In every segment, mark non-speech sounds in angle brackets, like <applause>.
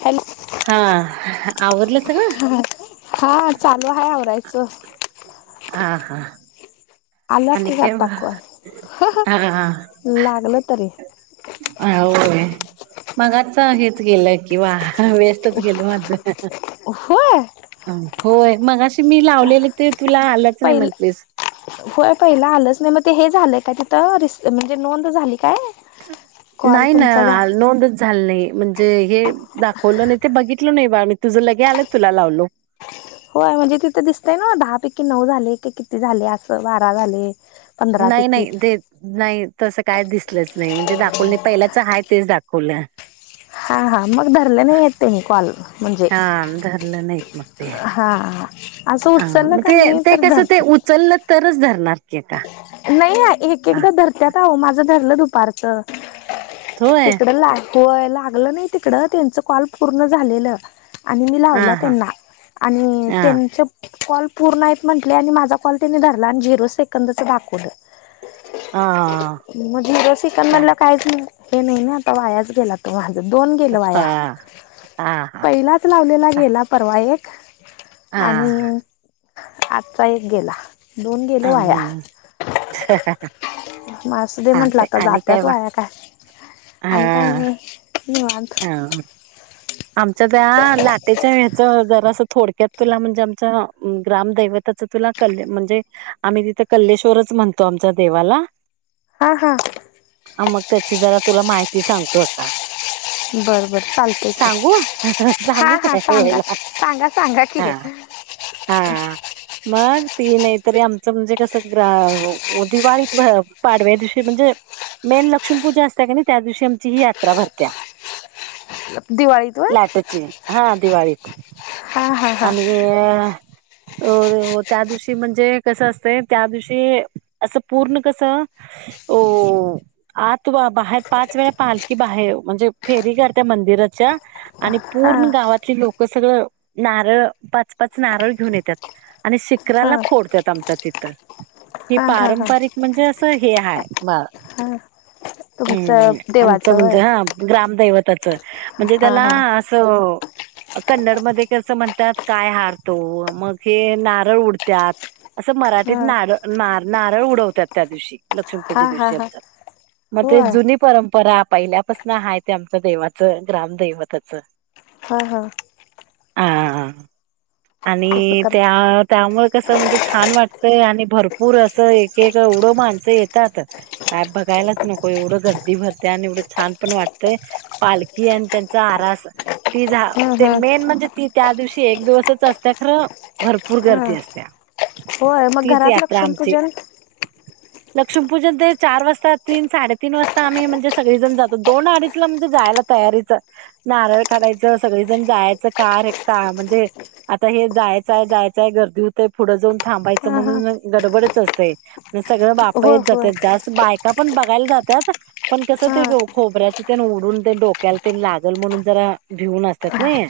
Hello हा आवरलं सगळं हा चालू आहे आवराय स आ हा आल्यात आणि कि काय यात वा टाकु हा हं लागलं तरी आ होय मगाचा हेच गेलं कि वा हा वेस्टच गेल माझं होय होय मगाशी मी लावलेले ते तुला आलंच नाही पहिल म्हटलीस होय पहिलं आलंच नाही मग ते हे झालंय का तिथं रिस म्हणजे नोंद झाली काय कॉल नाही ना तुमचा झा नोंदच झाली नाही म्हणजे हे दाखवलं नाही ते बघितल नाही बा मी तुझ लगे आलं तुला लावलो होय म्हणजे तिथं दिसतय ना दहा पैकी नऊ झाले की किती झाले असं बारा झाले नाही पंधरापैकी नाही दे नाही तसं काय दिसलंच नाही म्हणजे दाखवल नाही पहिलाच आहेा तेच दाखवलं हा हा मग धरले नाही येत ते मी कॉल म्हणजे हा धरलं नाहीत मग ते हा असं उचललं ह का ते मी ते तर कस ते धरतात उचललं तरच धरणार की का नाही एक हा एकदा धरत्यात आवं माझं धरलं दुपारचं होय तिकड लाय लागलं नाही तिकड त्यांचं कॉल पूर्ण झालेलं आणि मी हा लावला हा त्यांना आणि हा त्यांच कॉल पूर्ण आहेत म्हंटले आणि माझा कॉल त्यांनी धरला आणि झिरो सेकंदच दाखवलं हा मजे रसिकण म्हलं काय काहीच नाही हे नाही ना आता वायाच गेला तूला दोन गेल वाया हा हा हा पहिलाच लावलेला चा गेला परवा एक हा आणि आजचा एक गेला दोन गेले वाया अं, <inaudible> म असं दे हा म्हंटलं ते आता आणि जाते काय त बा वाया काय आणि काय हा नाही धन्यवाद ह आमच्या त्या लाटेच्या हच जरा अस थोडक्यात तुला म्हणजे आमच ग्रामदैवता त्याच तुला क म्हणजे आम्ही तिथे कल्लेश्वरच म्हणतो आमच्या देवाला हा हां ह मग त्याची जरा तुला माहिती सांगतो का बर बर चालत सांगू हा सांगू हा काय सांगा वेळेला सांगा सांगा हा क हा मग तनयत तरी आमचं म्हणजे कसं ग्र दिवाळीत पाडव्या दिवशी म्हणजे मेन लक्ष्मीपूजा असत क नाही त्या दिवशी आमची ही यात्रा भरत्या दिवाळीत होय लाटेची हा दिवाळीत हा हा हा आणि अ त्या दिवशी म्हणजे कसं असतंय त्या दिवशी असं पूर्ण कसं हो आत व बाहेर पाच वेळा पालखी बाहेर म्हणजे फेरी करते मंदिर मंदिराच्या आणि हा पूर्ण गावातली लोक सगळं नारळ पाच पाच नारळ घेऊन येतात. आणि हा शिखराला फोडतात आमच्या तिथं. हे हा हा हा पारंपरिक म्हणजे असं हे हाय. हा तुमचं हम्म आमचं देवाचं होय म्हणजे हा ग्रामदैवताचं. म्हणजे हा त्याला हा असं कन्नड मध्ये कसं म्हणतात, काय हारतो मग हे नारळ उडतात. असं मराठीत हा नारळ नार नारळ उडवतात त्या दिवशी. लक्ष्मीपूजे हा हा दिवशी हा आमच्यात म ते होय जुनी परंपरा पहिल्यापासन हाय ते आमच्या देवा च ग्रामदैवताचं. हा हा. हा तसं आणि करत त्या त्यामुळ. कस म्हणजे छान वाटतंय, आणि भरपूर असं एक एक एवढं माणसं येतात काय बघा यलाच नको एवढं गर्दी भरते, आणि एवढं छान पण वाटतय. पालखी आणि त्यांचा आरास ती झा हम्म हम्म मेन म्हणजे ती त्या दिवशी एक दिवसच असते खरं भरपूर हा गर्दी असत्या. होय मग तीच घरात यात्रा आमची लक्ष्मीपूजन. लक्ष्मीपूजन ते चार वाजता, तीन साडेतीन वाजता आम्ही म्हणजे सगळी जण जातो दोन अडीचला जायला तयारीच नारळ काढायचं सगळेजण जायचं कार का म्हणजे. हे जायचंय जायचंय गर्दी होतेय पुढं जाऊन थांबायचं हा हा म्हणून गडबडच असते. सगळं बापचे होय होय जातात जास्त बायका पण बघायला जातात पण कसं हा ते खोबऱ्याच तेन उडून ते डोक्याल तेन लागल म्हणून जरा भिऊन असत्यात. नाही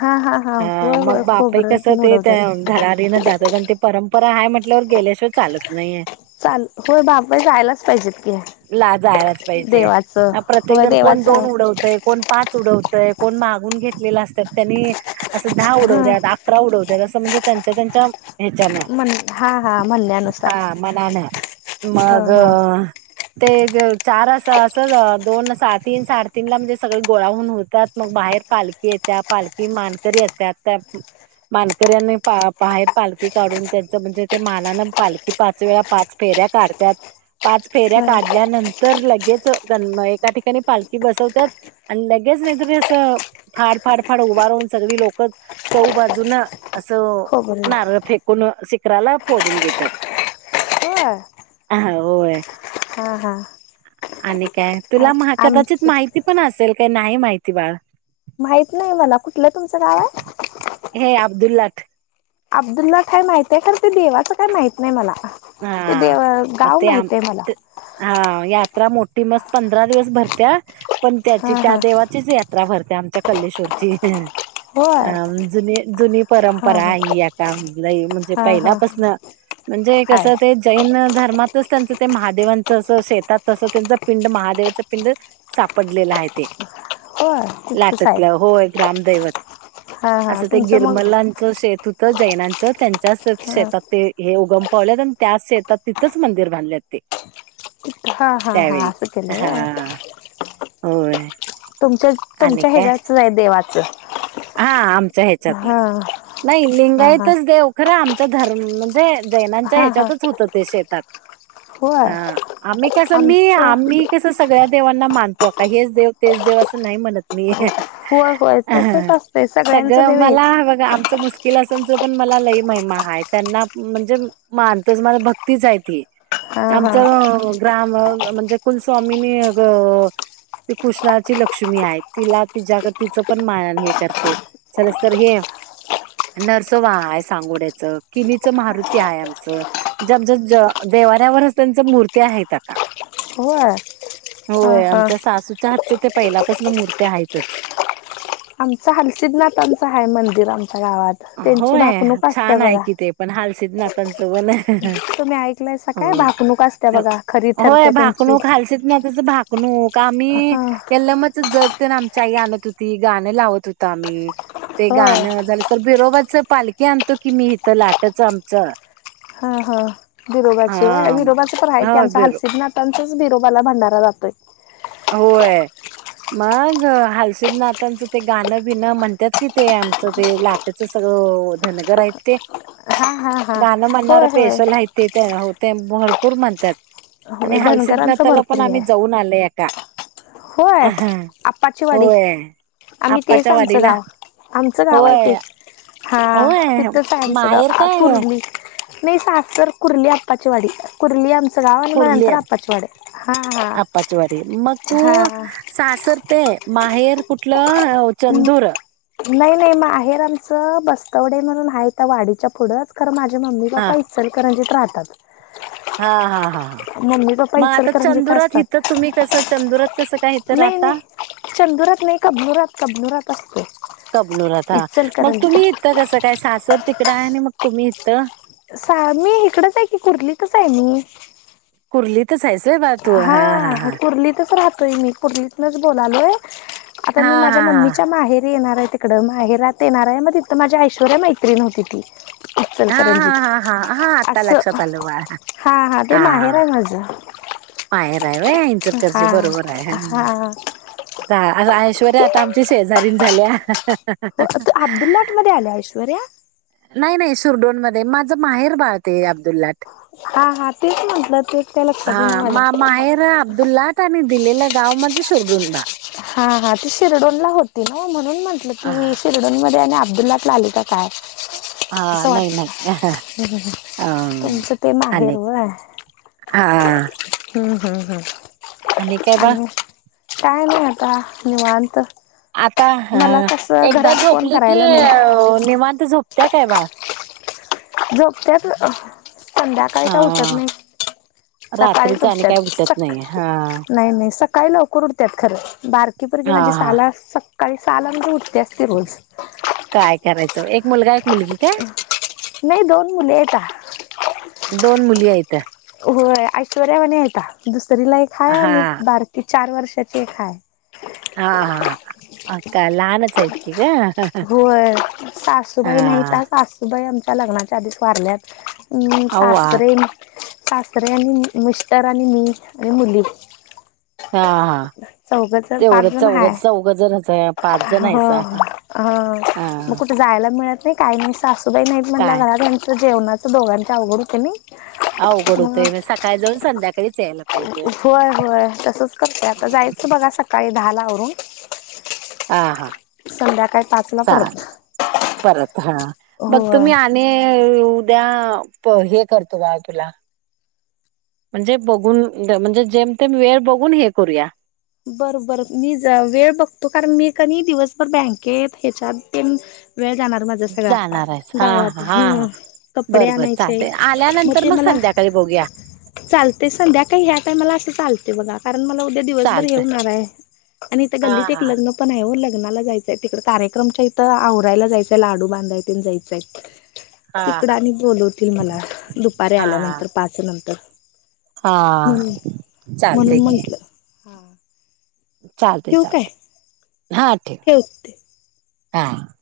हा हा हा अं होय होय मग बापेय खोबरं कसं ते उडवतात धडाडीन जात जगन ते परंपरा हाय म्हटल्यावर गेल्याशिवाय चालत नाहीये. चाल होय बापे जायलाच पाहिजेत की ला जायलाच पाहिजे. देवाचं प्रत्येक होय जण कोण देवाच दोन उडवतय कोण पाच उडवतय कोण मागून घेतलेल असत्यात त्येनी असं दहा हा उडवत्यात, अकरा उडवत्यात असं म्ह णजे त्यांच्या त्यांच्या ह्याच्यान म्हण हा हा म्हणण्यानुसार हा मनान हा मग हा ते चार असं असं दोन साट तीन साडेतीन ला म्हणजे सगळे गोळाहून हुत्यात मग बाहेर पालखी येत्या पालखी मानकरी असत्यात त्या मानकऱ्यांनी बा बाहेर पालखी काढून त्यांच म्हणजे ते मानानं पालखी पाच वेळा पाच फेर ऱ्या काढत्यात पाच फेऱ्या होय काढल्यानंतर लगेच गणम एका ठिकणी पालखी बसवत्यात आणि लगेच नाहीतरी असं फाड फाड फाड उभा राहून सगळी लोकच चौ बाजूनं असं खोबरे नारळ फेक कोण शिखराला फोडून घेत्यात. होय ह होय हा हा आणि काय आ तुला म कदाचित आमचं माहिती पण आसंले, का नाही माहिती बाळा. माहित नाही मला कुठलं तुमचं गावे? द्दिलाट. अब्दुल्लाट खाय माहित्याय हाय, खरं ते देवाचं काय माहित नाही मला. ते दे हा अं मग गाव ते आम माहित्येय मला. ते हा यात्रा मोठी मस पंधरा दिवस भरत्या पण त्याची हा त्या हा देवाचीच यात्रा भर त्या आमच्या कल्लेश्वरची हं. हो. अं जुनी जुनी परंपरा हाय ही आता लई म्हणजे हा हा पहिल्यापस्न म्हणजे हाय कसं ते जैन ध र्मातच त्यांच ते महादेवांच अस शेतात असं त्यांच पिंड महादेवाच पिंड सापडलेलं आहेत. ते. होय लाटतलं <unintelligible> होय ग्रामदैवत हा हा असं ते तुमचं मग गिरमलांचं शेत हुत त जैनांच त्यांच्याच शेतात ते हे उगम पावल्यात अन त्या शेतात तिथंच मंदिर बंधल्यात ते हा हा हा त्यावेळी असं हा केलंय व्हय हा आ होय तुमच्या आणि तुमच्या काय ह्याच्याच आहे देवाचं हा आमच्या ह्याच्यातलं हा नाही हा हा लिंगायतच देव खरं आमचा धरम म्हणजे जैनांच्या हा हा ह्याच्यातच हूत ते शेतात होय हा आम्ही कस मी आमचं आम्ही कस सगळ्या देवा ना मानतो आक्का हेच देव तेच देव असं नाही म्हणत मी होय होय अं हं तसच असतंय सगळ्यांचं सगळं देव मला हेच बघा हा च मुश्किल आसनच पण मला लई महिमा हाय त्यांना म्हणजे मानतोच मला भक्तीच हाय ती हा हा आमच अं ग्राम म्हणजे कुलस्वामीनी ग ती कृष्णाची लक्ष्मी आहे तिला तिच्याक तिचं पण मायेने हे करतो <unintelligible> तर हे नरसोबा हाय सांगोड्याच, किनीच मारुती हाय आमचं ज ब ज अं देव्हाऱ्यावरच त्यांच मूर्ती आहेत का? होय अ होय ह आमच्या सासूच्या हातचं ते पहिल्यापसन मुर्त्या हायितच आमच हालसिद्धनाथांच हाय मंदिर आमच्या गावात तेंची भाकणूक असत्या बघा सिद्धनाथान <unintelligible> तुम्ही ऐकलायसा काय होय, भाकणूक असते अं बघा खरी होय ठरते त्यांची भाकणूक हालसिद्धनाथाच भाक णूक आम्ही ह यल्लमाच जग तेन आमची आई आणत होती गाणं लावत होत आम्ही. ते होय गाणं तर बिरोबाच पालखी आणतो की मी इथं लाटंच आमचं. ह ह बिरोबाची होय, हा बिरोबाचं पण आहे की हो आमचा बिरो हालसिध्दनाथांचाच बिरोबाला भंडारा जातोय. होय. मग हालसिध्दनाथांचं ते गाणं बिणं म्हणतात कि ते आमचं ते लाटंच सगळ ओ धनगर आहेत ते हा हा हा गाणं म्हणणार होय होय पेशल आहेत ते हो ते भरपूर म्हणत्यात. आणि होय धनगरांचं हालसिध्दनाथाला भरपूर पण हे आम्ही आहे जाऊन आलया. होय आप्पाचीवाडी होय. आम्ही तेच आप्पाच्या आमचं वाडीला गाव, आमचं गाव आहे ते. होय हा होय तिथंच हाय आमचं माहेर गाव आ काय कुर्ली. नाही सासर कुर्ली आप्पाचीवाडी कुर्ली आमचं गावं म कुर्ली नंतर अप्पाचीवाडी हां आप्पाचीवाडी मग तू सासर ते माहेर कुठलं चंदूर. नाही नाही माहेर आमचं बस्तवडे म्हणून हाय त्या वाडीच्या पुढंच खरं माझ मम्मी हा पप्पा इचलकरंजीत राहतात. हा हा हा. मम्मी पप्पा मग आता इचलकरंजीत चंदुरात असतात इथं तुम्ही कसं चंदुरात कसं काय इथं नाही राहता? नाही चंदुरात नाही कबनुरात कबनुरात असतोय. कबनुरात हा मग तुम्ही इथं कसं काय सासर तिकडं आहे आणि मग तुम्ही इथं. सा मी इकडचं आहे की कुर्लीतच आहे मी. कुर्लीतच आहेस हा कुर्लीतच राह ते मी कुर्लीतनच बोलालोय, आता हा मी हा माझ्या हा. मम्मीच्या माहेर री येणार आहे तिकडं माहेरात येणार आहे मग तिथं माझी ऐश्वर्या मैत्रीण होती ती. हा हा इचलकरंजीत हा हा हा आता असं, लक्षात आलं बाळा हा हा ते माहेर आहे माझं. माहेर आहे होय इंचलकरंजी हा बरोबर आहे, हा आज ऐ श्वर्या आता आमची शेजारीन झाल्या. हो तू अब्दुल्लाट मध्ये आल्या ऐश्वर्या? नाही नाही शिरडोन मध्ये माझं माहेर बाळ ते अब्दुल्लाट. हा हा तेच म्हटलं तेच काय लक्षात येईना हा माझ्या मा माहेर अब्दुल्लाट आणि, दिलेलं गाव माझं शिरडून बा, हा हा ती शिरडोनला होती, नव्ह म्हणून म्हंटलं हा की शिरडोनमध्ये आणि अब्दुल्लाटला आली का, काय. हा, असं नाही नाही वाटलं अ तुमचं ते माहेर आणि होय. हा. हम् हम हम् आणि काय बाळ? काय नाही आता निवांत. आता हा मला कसं एकदा घरात फोन झोपली की करायला नाही निवांत झोप त्या काय बाळ? झोपत्यात संध्याकाळी काय अ उठत नाही. सकाळीच रात्रीच आणि काय उठत्यात. उठत सक् नाही हा नाही नाही सकाळी लवकर उठत्यात खरं, बारकी पुरगी हा माझी हा सहा ला, सकाळी साला म्हणजे उठत्याच ती रोज. काय करायचं एक मुलगा एक मुलगी काय? नाही दोन मुले हायता दोन मुली आहेत. होय ऐश्वर्यावाणी आहेता दुसरीला, एक हाय हा बारकी, चार वर्षाची एक हाय. अका लहानचं हायत की. का होय हा सासूबाई नाहीत, सासूबाई आमच्या लग्नाच्या आधीच वारल्यात. हम अव्वा सासरे, सासरे आणि मिस्तर, आणि मी आणि मुली, हा हा चौघजण पाच तेवढं जण चौघ हाय चौघ जणच पाच जण हो आहे. स हो हा मग कुठे जायला मिळत नाही, काही मी सासूबाई नाहीत म्हटलं काय घरात त्यांचं जेवणाचं दोघांचे अवघड होते. नी अवघड होतोय म्हज सकाळी जाऊन संध्याकाळी, होय होय तसच करतेय आता हम्म. जायचं बघा सकाळी दहा आवरून, संध्याकाळी पाचला ग परत परत हा बघ होय तुम्ही आणि, उद्या हे करतो बा तुला, म्हणजे बघून म्हणजे जेम तेम वेळ बघून हे करूया, बर बर मी वेळ बघतो कारण, मी क दिवसभर बँकेत ह्याच्यात, वेळ जाणार माझा सगळा जाणार आहेस हा हा गावात, हा हा कपडे आणायचे मग ते मला, त्यााकाळी बघू या, चालते संध्याकाळी ह्या काय मला असं चालते बघा, कारण मला उद्या दिवसभर चालतंय हेऊणार आहे, आणि इथ हा गल्लीत एक लग्न पण आहे लग, लगला जायचंय तिकड कार्यक्रमच्या इथं आवरायला जायचंय लाडू बांधाय जायचाय, हा तिकडं हा आणि बोलवतील, मला दुपारी हा आल्यानंतर पाच नंतर, हा म्हणून चालतंय म्हणून म्हंटलं, चालते ठेवू काय चालते हा, ठेवा ठेवते हा,